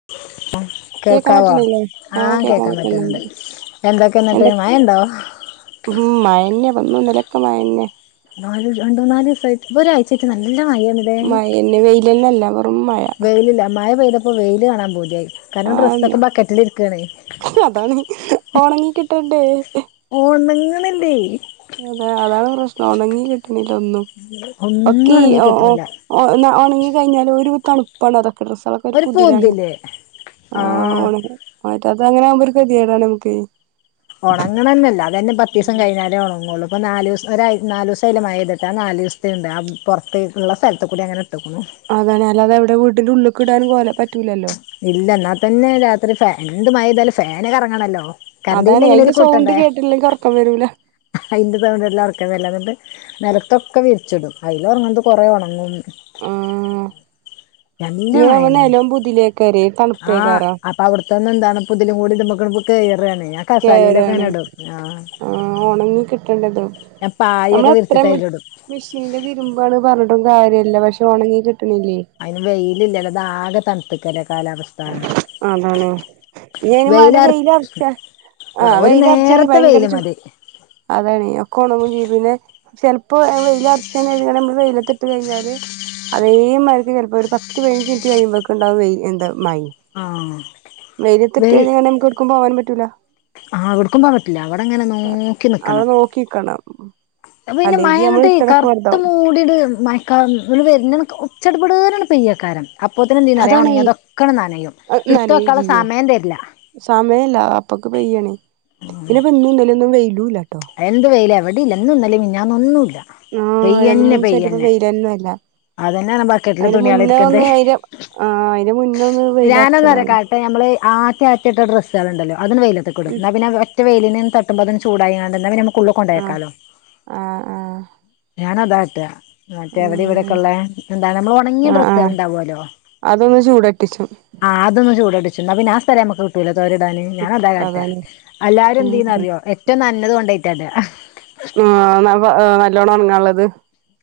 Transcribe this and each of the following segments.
[unintelligible] കേക്കാൻ കേൾക്കാവോ പറ്റണില്ലേ ആഹ് കേക്കാൻ കേൾക്കാൻ പറ്റുന്നുണ്ട് എന്തൊക്കെ എന്നിട്ട് എന്തൊ മഴ ഉണ്ടോ ഉം മഴ തന്നെ ഇന്ന് ഇന്നലെക്കെ മഴ തന്നെ നാല് രണ്ട് മൂന്നാല് ദിവസമായിട്ട് ഒരാഴ്ച്ചയായിട്ട് നല്ല മഴയാണ് ഏഹ് മഴന്നെ വെയിലന്നല്ല വെറും മഴ വെയിലില്ല മഴപെയ്തപ്പ- ഇപ്പൊ വെയിൽ കാണാൻ പൂതിയായി കാരണം ആന്ന് ഡ്രസ്സൊക്കെ ബക്കറ്റിൽ ഇരിക്കാണേ അതാണ് ഒണങ്ങി കിട്ടണ്ടേ ഓണങ്ങ്ണ്ല്ലേ അതാ അതാണ് പ്രശ്നം ഒണങ്ങി കിട്ട്ണ്ല്ലാ ഒന്നും ഒന്നും ഒക്കെ ഈ ഒണ്ങ്ങി ഓ കിട്ട്ണ്ല്ല ഓ ഒണങ്ങി കഴിഞ്ഞാലും ഒരു തണുപ്പാണ് അതൊക്കെ ഡ്രസ്സ്കളൊക്കെ ഒരു പുതിലാണ് ആ ആഹ് ഓണ മറ്റ അത് അങ്ങനെ ആവുമ്പോ ഒരു ഗതികെടാണ് നമുക്ക് [unintelligible] ഒണങ്ങണെതന്നില്ല അത് തന്നെ പത്ത് ദിവസം കഴിഞ്ഞാലേ ഒണങ്ങുള്ളൂ ഇപ്പോ നാല് ദെവസ ഒര നാല് ദെവസായില്ലെ മഴ പെയ്തിട്ട് ആ നാല് ദിവസത്തേണ്ട് ആ പൊറത്തേക്കുള്ള സ്ഥലത്ത് കൂടി അങ്ങനെ ഇട്ടേക്കണു അതെ അല്ലതെവിടെ വീടിന്റെ ഉള്ളിക്ക് ഇടാൻ പോലെ പറ്റൂലല്ലോ ഇല്ല എന്നാൽ തന്നെ രാത്രി ഫാന് എന്ത് മഴ പെയ്താലും ഫാന് കറങ്ങണല്ലോ കറണ്ട് ബില്ല് അതാണ് അതിന്റെ എങ്ങനെയാലും സൗണ്ട് കൂട്ടണ്ടേ കേട്ടില്ലെങ്കിൽ ഒറക്കം വരൂല അതിന്റെ സൗണ്ട് കേട്ടില്ല ഒറക്കം വരില്ലാന്നുണ്ട് നെലത്തൊക്കെ വിരിച്ചിടും അതിലൊണങ്ങണത് കൊറേ ഒണങ്ങും ആഹ് [unintelligible] പുതിലേകാരയ് ആഹ് അപ്പ അവിടുത്തന്നന്ന് എന്താണ് പുതി [unintelligible] ലും കൂടി ഇ [unintelligible] മ്പൊ കെറുവാണെ ഞ കേരാ [unintelligible] ണ് ആ ഒണങ്ങി കി- [unintelligible] ഞാൻ പായൊക്കെ നമ്മള വിരിച്ചിട്ട് എത്രയും അതിലിടും - മിഷീനില് തിരുമ്പാണ് പറഞ്ഞിട്ടും കാര്യമില്ല പക്ഷെ ഒണങ്ങി കിട്ടണില്ലേ അതിന് വെയിലില്ലാലോ ഇതാകെ തണുത്ത്ക്കല്ലെ കാലാവസ്ഥ അതാണ് ഇനി അയിനും വാണ്ടി വെയിലാർ വെയിലറച്ചാ ആഹ് - ഒരു വെയിലറച്ചാണെങ്കി നേരത്തെ ഭയങ്കര വെയില് ചൂ മതി അതാണ് ഒക്കെ ഒണങ്ങുവേം ചെയ്യും പിന്നെ - ചെലപ്പോ ആ വെയില് ഒറച്ചു കഴിഞ്ഞാല് നമ്മള് വെയിലത്തിട്ട് കഴിഞ്ഞാല്- അതേ മായ്രിക്ക് ചെലപ്പോൾ ഒരു പത്ത് പതിനഞ്ച് മിനിറ്റ് കഴിയുമ്പോ ഒണ്ടാവും വെയില് എന്താ മഴയും ആഹ് വെയിലത്തിട്ടു കഴിഞ്ഞാൽ നമുക്ക് എവിടേക്കും പോവാനും പറ്റൂല്ല ആ എവിടുക്കും പോവാൻ പറ്റില്ല അവിടെ അങ്ങനെ നോക്കി നിക്കും അവടെ നോക്കിനിക്കണം അത് പിന്നെ മഴയങ്ങോട്ട് കറുത്ത് മൂടിട് മഴ- ഇവള് വെരുന്ന കണക്ക് ചട പട്ന്ന് അങ്ങ് പെയ്യക്കാരം അപ്പോത്തിന്ന് എന്ത് ചെയ്യുമോന്നറിയുമോ അതാണേ ഒണങ്ങിയതൊക്കെ നനയും എടുത്ത വെക്കാനുള്ള സമയം തരില്ല സമയില്ല അപ്പക്ക് പെയ്യണേ പിന്നെപ്പ ഇന്നും ഇന്നലേന്നും വെയിലുയില്ല എന്ത് വെയില് എവിടെയില്ല ഇന്നും ഇന്നല്ലേ മിനിഞ്ഞാന്നും ഒന്നുയില്ല ആഹ് രണ്ട മൂന്ന് ദിവസായിട്ട് ഇപ്പ വെയിലന്നെല്ലെ അതന്നെയാണ് ബക്കറ്റില് അയിന് തുണിയാള് മുന്നേ ഇരിക്കുന്നത് ഒന്ന് അയിന ആഹ് അയിന് മുന്നൊന്ന് വെയിലറിച്ചതാണ് അപ്പം നമ്മൾ ആറ്റ ആറ്റിട്ട ഡ്രസ്സുകള്ണ്ടല്ലോ അതും വെയിലത്തേകിടും ഉം എന്നാപിന്നെ മറ്റ വെയിലിന തട്ടുമ്പോത്തേനും ചൂടായിനാണ്ട് നമുക്ക് ആഹ് ഉള്ളികൊണ്ടോക്കാലോ ആഹ് ആഹ് ഞാനതാ ഇട്ട മറ്റേ അവിടെ ഇവിടൊക്കെ ഏഹ് ഉള്ള എന്താണ് നമ്മൾ ഉണങ്ങിയ ആഹ് ആഹ് ഡ്രസ്സുകളുണ്ടാവുമല്ലോ അതൊന്ന് ചൂടട്ടിച്ചു ആഹ് അതൊന്ന് ചൂടട്ടിച്ചു എന്നാ പിന്ന ആഹ് സ്ഥലം നമുക്ക് ലോ തോരിടാന് ഞാൻ അതാകാട്ട അതാണ് എല്ലാരും എത്തിയ്യന്ന്റിയോ ഉം ഏറ്റവും നഞ്ഞത് കൊണ്ടയിറ്റാ ഇട ആഹ് നല്ലോണം ഉണങ്ങാനുള്ളത്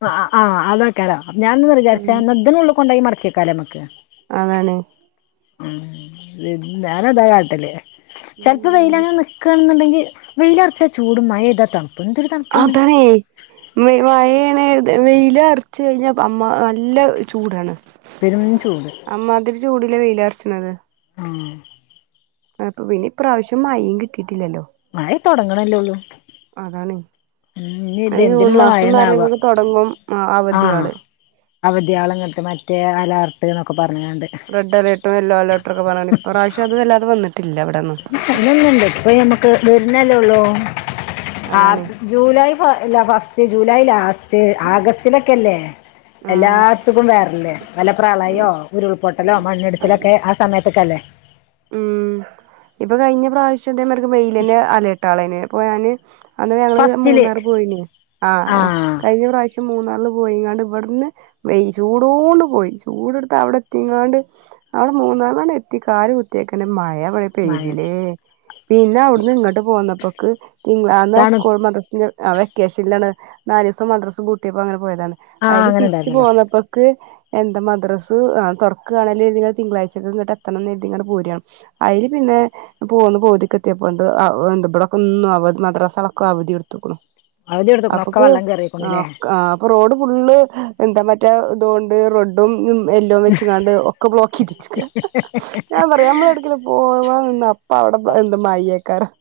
ആഹ് ആഹ് അതെക്കാലോ ഞാൻന്ന് ഉം വിചാരിച്ചന്ത് ഉള്ളിൽ കൊണ്ടോയി മടക്കേക്കാലേ നമക്ക് അങ്ങനെ ഉം ഞാനതാ കാട്ടല് ചെലപ്പോ ഉം വെയിലങ്ങ് നിക്കാ എന്നുണ്ടങ്കിൽ വെയിലറച്ചാ ചൂടും മഴപെയ്താ തണുപ്പും എന്തൊര് ആതാണെ മഴാണ് വെയില അറച്ച് കഴിഞ്ഞാൽ അമ്മ നല്ല ചൂടാണ് പെരും ചൂട് അമ്മാതിരി ചൂടലെ വെയിലറച്ചണത് ആഹ് അപ്പൾക്ക് പിന്നെ ഇപ്രാവിശ്യം മഴയും കിട്ടിയിട്ടില്ലല്ലോ മഴ തൊടങ്ങണല്ലേള്ളൂ അതാണ് ഇത് ജൂൺ എന്തിനുള്ള മാസന്ന് മഴന്നാവോ പറയുമ്പോക്ക് തുടങ്ങും ആഹ് അവധിയോള് അവധിയാളങ്ങട്ട് മറ്റേ അലാർട്ട്ന്നൊക്കെ പറഞ്ക്കാണ്ട്. റെഡ് അലർട്ട് യെല്ലോ അലർട്ടൊക്കെ പറഞ്ഞ് ഇപ്രാവശ്യം അത് വല്ലാതെ വന്നിട്ടില്ല ഇവിടൊന്നും [unintelligible] ഇപ്പൊ ഞമ്മക്ക് വെരുന്നല്ലെ ഒള്ളു ആ അതാണ് ജൂലൈ ഫ ല ഫസ്റ്റ് ജൂലൈ ലാസ്റ്റ് ആഗസ്റ്റിലൊക്കെല്ലേ എല്ലാർത്തുക്കും വേറല്ലേ ആ വെല്ലപ്രളയോ ഉരുൾപൊട്ടലോ മണ്ണിടിച്ചലൊക്കെ ആ സമയത്തൊക്കെ അല്ലെ ഉം ഇപ്പൊ കഴിഞ്ഞ പ്രാവിശ്യം ഇതെ മാര്ക്ക് വെയില് അലർട്ടാളേന് ഇപ്പൊ ഞാന് അന്ന് ഞങ്ങള് ഫസ്റ്റില് മൂന്നാറ് പോയിനി ആ കഴിഞ്ഞ പ്രാവശ്യം മൂന്നാറില് പോയിങ്ങാണ്ട് ഇവിടുന്ന് വെയി ചൂടോണ്ട് പോയി ചൂടടുത്ത് അവിടെത്തിങ്ങാണ്ട് അവടെ മൂന്നാർന്നട് എത്തി കാലു കു ത്തെക്കിന് മഴ ഇബടെ മഴയത് പെയ്തിലെ പിന്നെ ഔട്ന്ന് ഇങ്ങട്ട് പോന്നപ്പക്ക് തിങ്കന്നാ തണു സ്കൂളും മദ്രസിം ആഹ് വെക്കേഷൻലാണ് നാലീസം മദ്രസാ പൂട്ടിയപ്പോ അങ്ങനെ പോയതാണ് ആ അയില് അങ്ങനെ തിരിച്ച് ഉണ്ടായിരുന്നല്ലോ പോന്നപ്പക്ക് എന്താ മദ്രസ് ആ തുറക്കാണലും [unintelligible] തിങ്കളാഴ്ച്ചക്കെ ഇങ്ങട്ട് എത്തണംന്ന് കരുതിങ്ങാണ്ട് പൂരം അയ്ല് പിന്നെ പോന്ന് പോതിക്കെത്തിയപ്പോണ്ട് എന്ത ഇവിടൊക്കെ ഇന്നും അവ മദ്രാസകളൊക്കെ അവധി കൊടുത്ത്ക്ക്ണു അവധി എടുത്തക്കണു ഒക്കെ അപ്പ്ക്ക് വെള്ളം കയറിക്കണല്ലേ ആഹ് കാ റോഡ് ഫുള്ള് എന്താ മറ്റെ ഇതൊണ്ട് റോഡ് ടും എല്ലൊം വെച്ച്കാണ്ട് ഒക്കെ ബ്ലോക്കിരിച്ച്ക്ക. ഞാൻ പറയാം നമ്മള് എട്ക്കേലും പോവാ നിന്ന അപ്പ അവിടെ എന്ത് മയ്യേക്കാരം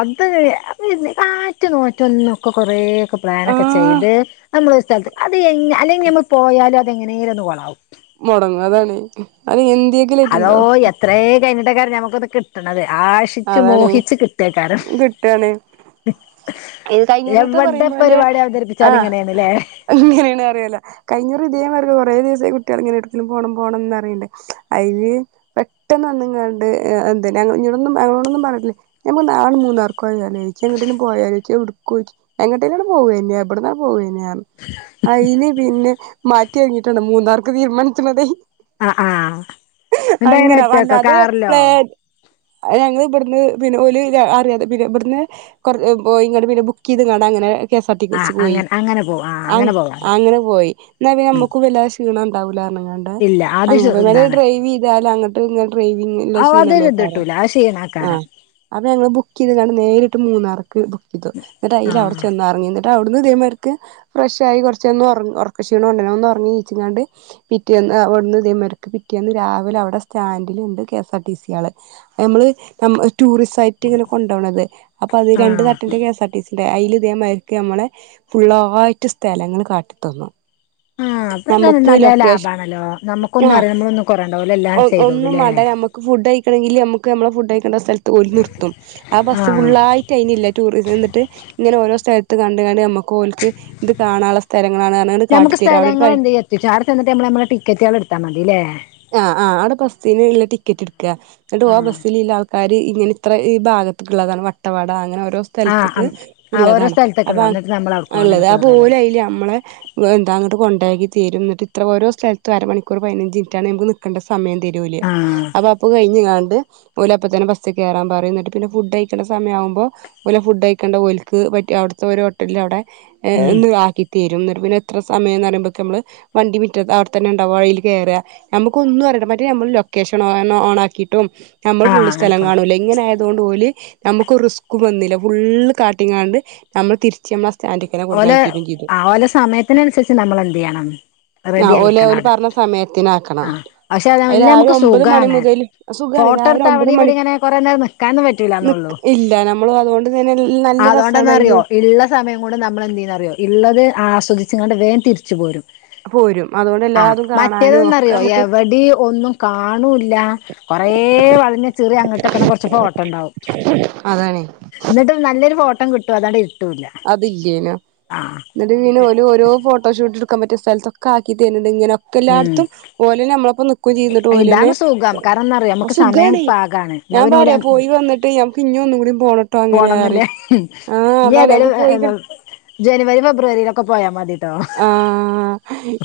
അത് അതന്നെ ആറ്റ് നോറ്റ് ഒന്നൊക്കെ കൊറേക്കെ പ്ലാനൊക്കെ ആഹ് ചെയ്ത് നമ്മളൊരു സ്ഥലത്ത് അത് അല്ലെങ്കിൽ നമ്മൾ പോയാലും അത് എങ്ങനെലും ഒന്ന് കൊളാവും. മൊടങ്ങും അതാണ് അത് എന്തെ അതോ എത്രേ കഴിഞ്ഞിട്ടെകാരം ഞമുക്കൊന്ന് കിട്ട്ണത് ആശി ച്ചു അതാണ് മോഹിച്ചു കിട്ടേക്കാരും കിട്ടാണ് ഇത് കഴിഞ്ഞുറീത്തെ എവിടെ പരിപാടി അവതരിപ്പിച്ചാലും ഇങ്ങനെയാണ്ല്ലേ എങ്ങനെണ് അറീയില കഴിഞ്ഞൂറ് ഇതേം വ [unintelligible] കൊറെ ദിവസം കുട്ടികൾ ഇങ്ങനെ എടുക്കിലും പോണം പോണന്ന് പറഞ്ഞിട്ട് അയ്ല് പെട്ടെന്ന്ന്നാങ്ങാണ്ട് എന്തിനാ ഞങ്ങള് [unintelligible] ഒന്നും അങ്ങനൊന്നും പറഞ്ഞ്ട്ടില്ല ഞമ്മക്ക് നാ മൂന്നാർക്ക് പോയാലോ എങ്ങട്ടേലും പോയാലോയിക്കും [unintelligible] എങ്ങട്ട് ഇങ്ങട് പോവെന്നെയാ ഇവിടുന്ന് പോവന്നെയാ അയില് പിന്നെ മാറ്റി [unintelligible] മൂന്നാർക്ക് തീരുമാനിച്ചണതേ ആ ആ എന്നിട്ട് എങ്ങനെ അങ്ങനെ വല്ല ഒറ്റക്കോ അത് കാറിലോ പ്ലേ ഞങ്ങൾ ഇവിടുന്ന് പിന്നെ ഒലു ലു അറിയാതെ പിന്നെ ഇവിടുന്ന് [unintelligible] ഇങ്ങട് പിന്നെ ബുക്ക് ചെയ്ത് കാണാ ഇങ്ങനെ K S R T C ആ ബസ് പോയി അങ്ങനെ അങ്ങനെ പോവും ആ ആയി അങ്ങനെ പോവാലോ അങ്ങനെ പോയി എന്നാ ഉം നമ്മക്കും വല്ല ക്ഷീണം ഉണ്ടാവൂല പറഞ്ങ്ങാണ്ട് ഇല്ല അത് ശ് അങ്ങനെ [unintelligible] ഇതാണ് ഡ്രൈവ് ചെയ്താലും അങ്ങട്ട് ഇങ്ങട്ട് ഡ്രൈവിങ്ങ് ചെയ്ത ക്ഷീണല്ലേ ത്ട്ടൂല അത് ക്ഷീണാക്കാര അന്ന് ഞങ്ങള് ബുക്ക് ചെയ്ത്കാണ്ട് നേരിട്ട് മൂന്നാർക്ക് ബുക്ക് ചെയ്തു ഇന്നെട്ട് ആ അയില് അവടെ ചെന്നറങ്ങി ഔട്ന്ന് ഇതേമാര്ക്ക് ഫ്രഷ് ആയി കൊർച്ചൊന്ന് ഒർക്കക്ഷീണം ഇണ്ടനു ഒന്ന് ഒർങ്ങി നീച്ച്ങ്ങാണ്ട് പിറ്റേന്ന് അവിടുന്ന് ഇതേ മാതിരി പിറ്റേന്ന് അവിടുന്ന് ഇതേ മാതിരിക്ക് പിറ്റേന്ന് രാവിലെ അവടെ സ്റ്റാൻഡിൽ ഇണ്ട് കെ എസ് ആർടി സി ആള് ഞമ്മള് ഞമ് ടൂറിസ്സായിട്ട് ഇങ്ങനെ കൊണ്ടോണത് അപ്പൊ അത് ആ രണ്ട് തട്ടിന്റെ കെ എസ് ആർ അയ്ല് ഇതേമാരിക്ക് അമ്മളെ ഫുള്ളാലായിട്ട് സ്ഥലങ്ങള് കാട്ടിത്തന്നു ആഹ് അപ്പൊ തന്നെ നമ്മക്ക് നല്ല ലൊക്കേഷൻ ലാഭാണല്ലോ നമ്മുക്ക് ആ ഒന്നും അറിയ [unintelligible] എല്ലാം ഒ ഒന്നും ചെയ്തോളുംല്ലേ മാണ്ട നമ്മക്ക് ഫുഡ് കയിക്കണെങ്കില് നമ്മക്ക് നമ്മളെ ഫുഡ് കയിക്കണ്ട സ്ഥലത്ത് ഓല് നിർത്തും ആഹ് ആ ബസ് ഫുള്ള ആയി കഴിഞ്ഞില്ല ടൂറിസം എന്നിട്ട് ഇങ്ങനെ ഓരോ സ്ഥലത്ത് കണ്ട് കണ്ട് നമു കോൽക്ക് ഇത് കാണാനുള്ള സ്ഥലങ്ങളാണ്ന്ന് പറഞ്ഞാണ്ട് ഞമ്മക്ക് കാട്ടിത്തരു സ്ഥലങ്ങൾ [unintelligible] ഇട്ടാ മതിലെ. ആഹ് ആഹ് ആടെ ബസ്സിനുള്ള ടിക്കറ്റ് എടുക്ക എന്നിട്ട് ഓ ആ ബസ്സിലില്ല ആൾക്കാ [unintelligible] ഇങ്ങനെ ഇത്ര ഈ ഭാഗത്തക്കുള്ളതാണ് വട്ടവട അങ്ങനെ ഓരോ സ് ആഹ് സ്ഥലത്ത്ക്ക് അം ആഹ് ഓരോ ഇള്ളതാണ് സ്ഥലത്തൊക്കെ അപ്പ ഉണ്ടാവും എന്നിട്ട് നമ്മൾ അവിടുക്കും അങ്ങനെ ആയിള്ളത് കേറല്ലേ അപോലയില് നമ്മളെ. വെന്ത അങ്ങട്ട്കൊണ്ടായാക്കി തെരും ന്നിട്ട് ഇത്ര ഓരോ സ്ഥലത്തും അരമണിക്കൂർ പയിനഞ്ചിനിറ്റാണ് അമക്. നിക്കണ്ടസമയം തരു ഓല് ആഹ് അപ്പൊ അപ്പൊ കഴിഞ്കാണ്ട്. ഓല് അപ്പോ തന്നെ ബസ്കേറാൻ പറയും എന്നിട്ട് പിന്നെ ഫുഡ് കഴിക്കണ സമയാവുമ്പോ. ഓലെ ഫുഡയിക്കണ്ടേ ഒൽക്ക് പറ്റി അവിടുത്തെ ഒരു ഹോട്ടലിൽ അവിടെ ഉം ന്നാക്കിട്ട്. ത്യരും ന്നിട്ട് പിന്നെ എത്ര സമയന്ന് പറയുമ്പോത്തിന് നമ്മൾ വണ്ടിറ്റത്ത് അവിടെത്തന്നെ ഇണ്ടാവ അയില് കേറാ. നമ്മുക്ക്ക്കൊന്നുറിയണ്ട മറ്റേ ഞമ്മള് ലൊക്കേഷൻ ഓ ഓണാക്കിട്ടും നമ്മള് ആഹ് ഫുള് അങ്ങനെ സ്ഥലം പോണം കാണൂല്ലേ. ഇങ്ങനെ ആയതൊണ്ട് ഓല് ഞമക്ക് റിസ്ക് വന്നില്ല ഫുള്ള് കാട്ടിങ്ങാണ്ട് ഞമ്മ് തിരിച്മ്മ. ഓലെ ആഹ് ഓലെ സമയത്തിനനുസരിച്ച് നമ്മൾ എന്റെയ്യണം. ആ റെഡി ഓല് ആയിരിക്കണം ഓല് ആടെ പറഞ്ഞ സമയത്തിനാക്കണം ആഹ് പക്ഷെ അത് നമുക്ക് രാവിലെ നല്ല ഒമ്പത് മണി സുഖാണ്. മുതൽ സുഖാണ് രാവിലെ ഒമ്പത് ഫോട്ടട്ത്തവിടേം ഇവിടേം മണിക്ക് ഇങ്ങനെ കൊറേ നിക്കാൻ പറ്റുല്ലാന്നൊള്ളു. നിക്ക് ഇല്ല നമ്മള് അതുകൊണ്ട് തന്നെ നല്ല രസാണ് ണ്ടെന്നറിയോ അയില് ഇള്ള സമയം കൊണ്ട് നമ്മൾ എന്ത് ചെയെന്നറിയോ ഉള്ളത് ആസ്വദിച്ചിങ്ങാണ്ട് വേം തിരിച്ചു പോരും. പോരും അതുകൊണ്ട് ആഹ് എല്ലാതും കാണാനും ഒക്കെ മറ്റേതെന്നറിയോ നമുക്ക് എവിടെ ഒന്നും കാണൂല്ല. കൊറേ വളഞ്ഞചിറി അങ്ങട്ട്ക്കണ കൊറച്ച ഫോട്ടം ഇണ്ടാവും. അതാണേ എന്നിട്ട് നല്ലൊരു ഫോട്ടോം കിട്ട്വോ അതണ്ട്‌ കിട്ടൂല്ല. അതിലേനു ന്നിട്ട് പിന്നെഓല് ഒരോഫോട്ടോശൂട്ടെടുക്കാൻ പറ്റിയാ സ്ഥലത്തൊക്കെ ആക്കി തരണ്ട് ഇങ്ങനെ. ഉം എല്ലാടത്തും ഓലെന്നെ നമ്മളപ്പം നിക്കുംചെയും ന്നിട്ട് ഓലെന്നെ ഇതാണ് സുഖം കാരണം എന്താറിയോ ആഹ് നമുക്ക് സമയം സുഖാണെ. പാകാണ് എന്നാ ഞാൻ പിന്നെ ഓല് പറയാ പോയി വന്നിട്ട് ഞമക്ക് ഇഞു ഒന്നൂടി പോണം. പോണം എന്ന്ലെ ഇനി നമുക്ക് പോയി ഏതായാലും. ജനുവരി ഫെബ്രുവരിയിലൊക്കെ പോയാ മതിട്ടോ. ആഹ്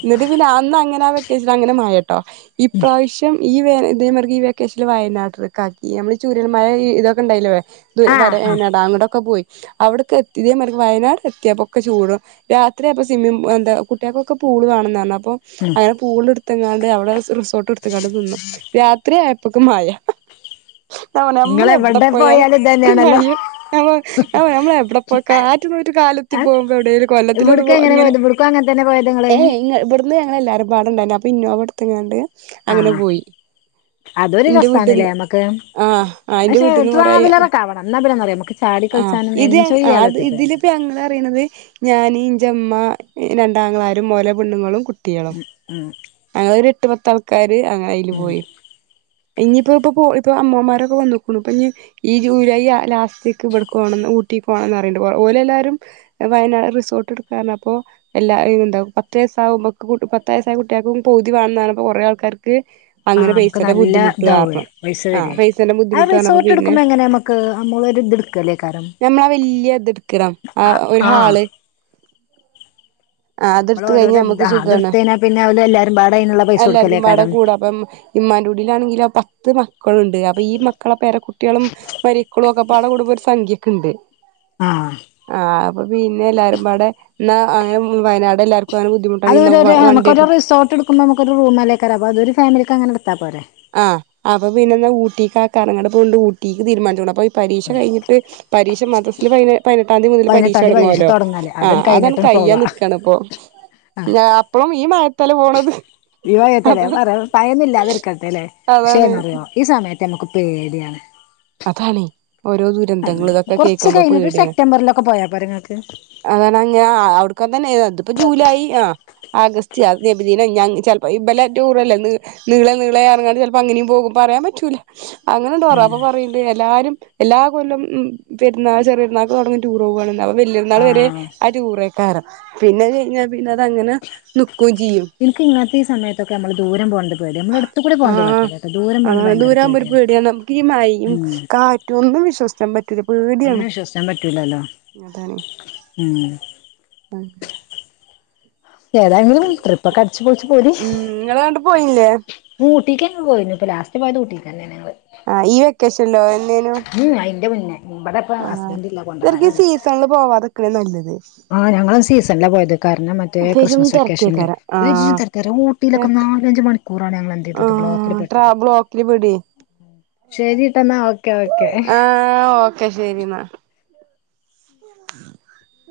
എന്നിട്ട് പിന്നെ അന്നങ്ങനെ വെക്കേഷനങ്ങനെ മയെ. ട്ടോ ഇപ്രാവശ്യം ഈ വ ഇതേമാറി ഈ. വെക്കേശല് വയനാട്ടിലേക്ക് ആക്കി ഞമ്മള് ചുരൽമല ഇതൊക്കെ ഉണ്ടായില്ലേ ആഹ് ആഹ് വരടം അവ്ടൊക്കെ പോയി. അവിടക്കെത്തി ഇതേമാരി വയനാട് എത്തിയപ്പൊ ഒക്കെ ചൂടും രാത്രിയപ്പ. സിമ്മി എന്താ കുട്ട്യേൾക്കൊക്കെ പൂള് വെണംന്ന് പറഞ്ഞ അപ്പൊ ഉം അങ്ങനെ. പൂള് എടുത്തെങ്ങാണ്ട് അവിടെ റിസോർട്ട് എടുത്തങ്ങാണ്ട് നിന്ന് രാത്രി ആയപ്പൊക്ക് മഴ. നമ്മ നമ്മള എവിടെ ഇങ്ങളെവിടെ പോയാലും പോയാലൊക്കെ ഇതന്നെയാണല്ലോ മയ നമ്മളെ എവിടെ പോയ ആറ്റ് നോറ്റ് കാല. ത്തി പോവ്പോ എവിടെലും കൊല്ലത്തിലൊന്ന്. ഇങ്ങനെ ഇങ്ങനെപോയത് ഇവ്ടക്കും അങ്ങത്തന പോയത് ഇങ്ങള്. ഇന്ന് ഞങ്ങളെല്ലാരും പാടണ്ടണ്ടെനു അപ്പൊ ഇനോവ എടുത്ത്ങ്ങാണ്ട് അങ്ങനെ ആഹ് പോയി. അതൊരു ഇന്റെ രസന്ന്ല്ലേ വീട്ടിന്ന് ഞമക്ക്. ആഹ് ആഹ് ഇന്റെ പക്ഷെ വീട്ടിന്ന് കൊറേ ട്രാവലറൊക്കെ ആവണം ന്നാ പിന്നെനറിയോ നമുക്ക് ചാടി കളിച്ചാണ്ട്‌ എൻജോയ് ചെയ്യാലോ പറ്റണ്ടേ. പ്പ ഞളറിയണത് ഞാന് ഇന്റമ്മ രണ്ടാങ്ങളാരും ഓലെപെണ്ണുങ്ങളും കുട്ട്. ട്ട്യേളും ഉം ഞങ്ങളൊര് എട്ട് പത്താൾക്കാര് അങ്ങാനെ അയിൽ ഉം പോയി. ഇനിയിപ്പ ഇപ്പ ഇപ്പൊ അമ്മമാരൊക്കെ വന്ന്ക്ക്ണു ഇപ്പഞ്ഞി. ഈ ജൂലൈ ലാ ലാസ്റ്റേക്ക് ഇവിടക്ക് പോണംന്ന് ഊട്ടി പോണംന്ന്റിയിണ്ട്‌ ഓലെല്ലാരും. വയനാ റിസോർട്ട് എടുക്കാന്ന് പറഞപ്പോ. എല്ലാ എന്തും പത്ത വയസ ആകുമ്പക്ക് പത്ത വയസായ കുട്ട്യേൾക്കും പൂതിവേണം എന്ന് പറഞ്ഞപ്പോ കൊറെ ആൾക്കാർക്ക്. ആ അങ്ങനെ നമുക്ക് പൈസെന്റെ നല്ല ബുദ്ധിമുട്ട് ഇതാവേ കാരണം പൈസ ആ വരേ പൈസന്റെ ആ ബുദ്ധിമുട്ട് പറഞ്ഞപ്പോ റിസോർട്ട് പിന്നെ. ക്കേലെകാരം. ഞമ്മളാ വല്യ ഇത എടുക്കണം ആ ഒരു ഹാള്. ആ നമ്മൾ അതെടുത്തകയിഞ്ഞ ഓരോരോ നമ്മുക്ക് ആ സുഖാണ് അതെടുത്ത് കഴിഞ്ഞാൽ പിന്നെ അവര് എല്ലാരും പാടെ അതിനുള്ള പൈസ എല്ലാർക്കുംപാടെ കൊടുക്കലേക്കാരം കൂടാ അപ്പം. ഇമാന്റുടിലാണെങ്കിലോ പത്ത് മക്കൾണ്ട് അപ്പം ഈ മക്കളെ പേരെ കുട്ട്യേളും. മരേക്കളും ഒക്കെപാടെ കുടുമ്പോ ഒരു സംഖ്യക്കെക്കിണ്ട്. ആ ആഹ് അപ്പൊ പിന്നെ എല്ലാരും പടെ ഇന്നാ അങ്ങനെ. വയനാട് എലാർക്കും അങ്ങനെ ബുധിമു. അത്ഓരോ ഒരൊ നമക്കൊരു റിസോട്ട് എടുക്ക്പോ നമുക്കൊരൊ റൂമല്ലേക്കറ അത് ഒരു ഫാമിലിക്ക് അങ്ങെനെ എടുത്താ പോരെ. ആഹ് അപ്പ പിന്നെന്താ ഊട്ടിക്ക് ആക്കാ അങ്ങനെപ്പണ്ട് ഊട്ടിക്ക് തീരുമാനിച്ചോണം അപ്പ. പരീക്ഷ കഴിഞ്ഞിട്ട് പരീക്ഷ മത്രസില് പ പതിനെട്ടാംതീ മുതൽ പരീക്ഷ പതിനെട്ടാംതി തൊടങ്ങല്ലോ. തുടങ്ങാല്ലേ അതും ആഹ അതാണ് കഴിഞ്ഞിട്ടാണ് കയ്യാൻ പോവാ നിക്കാണ് ഇപ്പൊ ആ അപ്പോഴും ഈ മഴത്താല പോണത് ഈ മയത്തല്ലേ അതാണ് പറ ഭയന്നില്ല അതക്കട്ട അല്ലെ പക്ഷേ അതാണ് എന്ന്റിയോ ഈ സമയത്ത് നമുക്ക് പേടിയാണ് അതാണ് ഓരോ ദുരന്തങ്ങള് ഇതൊക്കെ കൊറച്ച് കേൾക്കുമ്പോ കഴിഞ്ഞിട്ട് സെപ്റ്റംബറിലൊക്കെ പോയാ പോരേ ഇങ്ങക്ക് അതാണ്‌ ഞാ അവിടുക്കാ തന്നെ അതിപ്പോ ജൂലായി ആ ആഗസ്റ്റ് ആ നബിദിനം ഞാൻ ചിലപ്പോ ഇബല ടൂറല്ലേ നീ നിളെ നിളെ പറങ്ങാണ്ട് ചിലപ്പോ അങ്ങെനെ പോകും പറയാൻ പറ്റൂല അങ്ങനെണ്ടോ ഉം അപ്പോപറയുണ്ട് എല്ലാരും എല്ലാ കൊല്ലം ഉ പെരുന്നാ ചെറിയപെരുന്നാൾ തുടങ്ങടൂർപോവാണ് അപ്പം വല്യ പെരുന്നാൾ വരെ ആ ടുറേ യ്ക്കാരം പിന്നെ കഴിഞ്ഞാൽ പിന്നെ അതങ്ങനെ നിക്കുയും ചെയ്യും എനിക്ക് ഇങ്ങനത്തെ ഈ സയത്തൊക്കെ നമ്മള് ദൂരം പോണ്ടത് ആഹ് അങ്ങനെ ഭയങ്കര ദൂരകുമ്പോ ഒരു പേടിയാണ് പേടിയ നമുക്ക് ഈ മയും ഉം കാറ്റും ഒന്നും വിശ്വസി ക്കാൻ പറ്റില്ല പേടിയാണ് ഒന്നും വിശ്വസിക്കാൻ പറ്റൂലല്ലോ അതാണ് ഉം അ [unintelligible] ഏതാങ്കിലും ട്രിപ്പ് ഒക്കെ അടിച്ചു പോളിച്ച്പോരി ഉം നിങ്ങള് എങ്ങട്ടും പോയില്ലേ ഊട്ടിക്ക് ങ്ങങ്ങള് പോയി ഇപ്പോ ലാസ്റ്ററ്റ് പോയത് ഊട്ടിക്ക തന്നെ ഞങ്ങള് ആഹ് ഈ വെക്കേഷനില്ലോഎന്നോ യിന്നു ഉം അതിൻന്റെ മുന്നേ ഇവിടെ ഇപ്പ ആഹ ഹസ്ബൻഡ് ഇല്ല ശരീക്ക് കൊണ്ടോവാനൊന്നും സീസണില് പോവാതൊക്കെണ് നല്ലത് ആ ഞങ്ങള് സീസണില പോയത് കാരണം മറ്റേ പെരും ക്രിസ്മസ് വെക്കേഷനില് തിരക്കേക്കാരം പെരും ആഹ് തിരക്ക ഒ ഊട്ടയിലൊക്കെ തിരക്ക് നാലഞ്ച മണിക്കൂറാണ് ഞങ്ങൾ എന്ത് ചെയ്തത് ബ്ലോക്കിൽ ആഹ് ട്രാ പെട്ടത് ബ്ലോക്കില് പെടുവേ ശരി ട്ടോ എന്നാ ഓക്കെ ഓക്കേ ആഹ് ഓക്കെ ശരി എന്നാൽ [unintelligible]